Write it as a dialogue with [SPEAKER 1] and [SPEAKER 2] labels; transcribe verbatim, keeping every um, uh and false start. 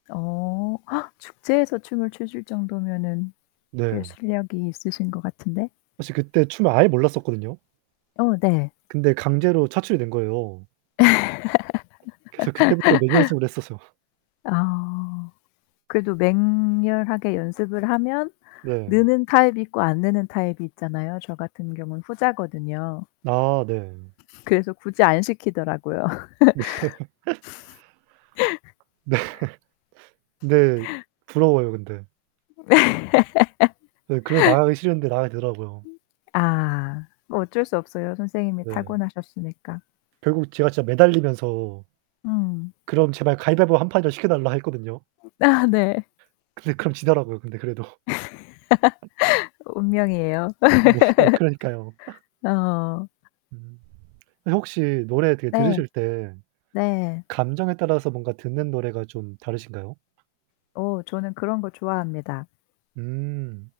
[SPEAKER 1] 어 축제에서 춤을 추실 정도면은 꽤
[SPEAKER 2] 네.
[SPEAKER 1] 실력이 있으신 것 같은데.
[SPEAKER 2] 사실 그때 춤을 아예 몰랐었거든요.
[SPEAKER 1] 어 네.
[SPEAKER 2] 근데 강제로 차출이 된 거예요. 그래서 그때부터 맹연습을 했었어요.
[SPEAKER 1] 아 그래도 맹렬하게 연습을 하면
[SPEAKER 2] 네.
[SPEAKER 1] 느는 타입이 있고 안 느는 타입이 있잖아요. 저 같은 경우는 후자거든요.
[SPEAKER 2] 아 네.
[SPEAKER 1] 그래서 굳이 안 시키더라고요.
[SPEAKER 2] 네. 네. 네. 부러워요 근데.
[SPEAKER 1] 음
[SPEAKER 2] 네. 그래서 나가기 싫은데 나가게 되더라고요.
[SPEAKER 1] 아, 뭐 어쩔 수 없어요. 선생님이
[SPEAKER 2] 네.
[SPEAKER 1] 타고나셨으니까.
[SPEAKER 2] 결국 제가 진짜 매달리면서
[SPEAKER 1] 음.
[SPEAKER 2] 그럼 제발 가위바위보 한 판이라도 시켜달라 했거든요.
[SPEAKER 1] 아, 네.
[SPEAKER 2] 근데 그럼 지더라고요 근데 그래도.
[SPEAKER 1] 운명이에요.
[SPEAKER 2] 네. 그러니까요.
[SPEAKER 1] 어.
[SPEAKER 2] 음. 선생님 혹시 노래 드
[SPEAKER 1] 네.
[SPEAKER 2] 들으실 때
[SPEAKER 1] 네.
[SPEAKER 2] 감정에 따라서 뭔가 듣는 노래가 좀 다르신가요?
[SPEAKER 1] 어 저는 그런거 좋아합니다.
[SPEAKER 2] 음.